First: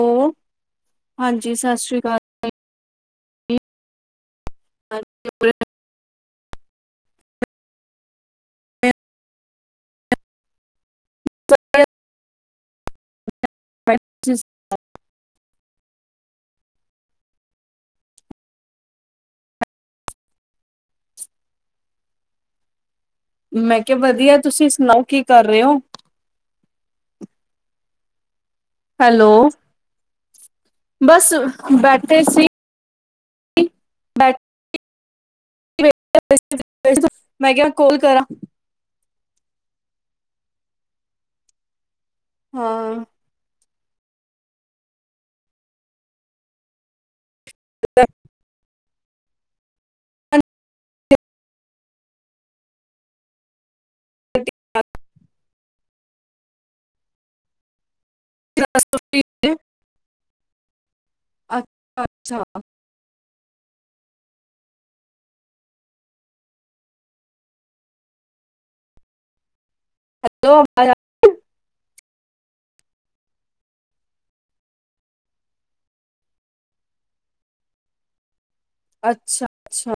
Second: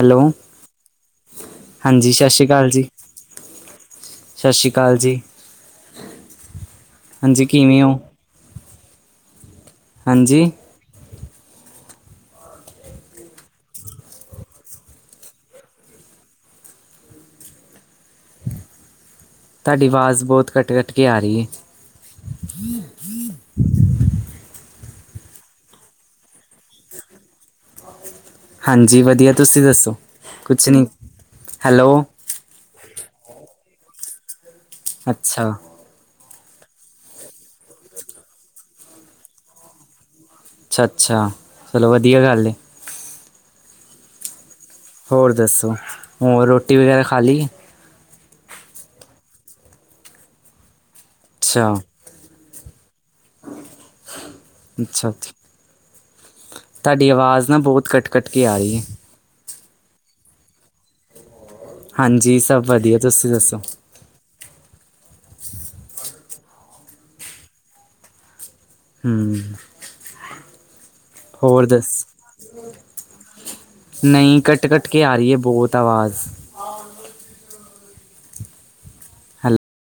Hello ਹਾਂਜੀ ਸਤਿ ਸ਼੍ਰੀ ਹਾਂਜੀ ਅਕਾਲ ਸਤਿ ਸ਼੍ਰੀ ਅਕਾਲ ਜੀ ਸਤਿ ਸ਼੍ਰੀ ਅਕਾਲ ਜੀ ਹਾਂਜੀ ਕਿਵੇਂ ਹੋ ਹਾਂਜੀ [unintelligible] ਤੁਹਾਡੀ ਆਵਾਜ਼ ਬਹੁਤ ਕੱਟ ਕੱਟ ਕੇ ਆ ਰਹੀ ਹੈ ਮੈਂ ਕਿਹਾ ਵਧੀਆ ਤੁਸੀਂ ਸੁਣਾਓ ਕੀ ਕਰ ਰਹੇ ਹੋ ਹਾਂਜੀ ਵਧੀਆ ਹੈਲੋ, ਤੁਸੀਂ ਦੱਸੋ ਕੁਛ ਨਹੀਂ ਬਸ ਹੈਲੋ ਬੈ ਅੱਛਾ ਮੈਂ ਕਿਹਾ ਕੋਲ ਕਰਾਂ ਅੱਛਾ ਅੱਛਾ ਚਲੋ ਵਧਿਆ ਗੱਲ ਹੈ। ਹਾਂ। ਹੋਰ ਦੱਸੋ ਹੋਰ ਰੋਟੀ ਵਗੈਰਾ ਖਾ ਲਈ। [unintelligible] ਅੱਛਾ ਅੱਛਾ ਤੁਹਾਡੀ ਆਵਾਜ਼ ਨਾ ਬਹੁਤ ਕੱਟ ਕੱਟ ਕੇ ਆ ਰਹੀ ਹੈ। [unintelligible] ਹਾਂਜੀ ਅੱਛਾ ਅੱਛਾ, ਸਭ ਵਧੀਆ ਤੁਸੀਂ ਦੱਸੋ [inaudible] ਹੂੰ ਹੈਲੋ ਆ ਹੋਰ ਦੱਸ ਨਹੀਂ ਕੱਟ ਕੱਟ ਕੇ ਆ ਰਹੀਏ ਬਹੁਤ ਅਵਾਜ਼ ਅੱਛਾ ਹੈਲੋ ਅੱਛਾ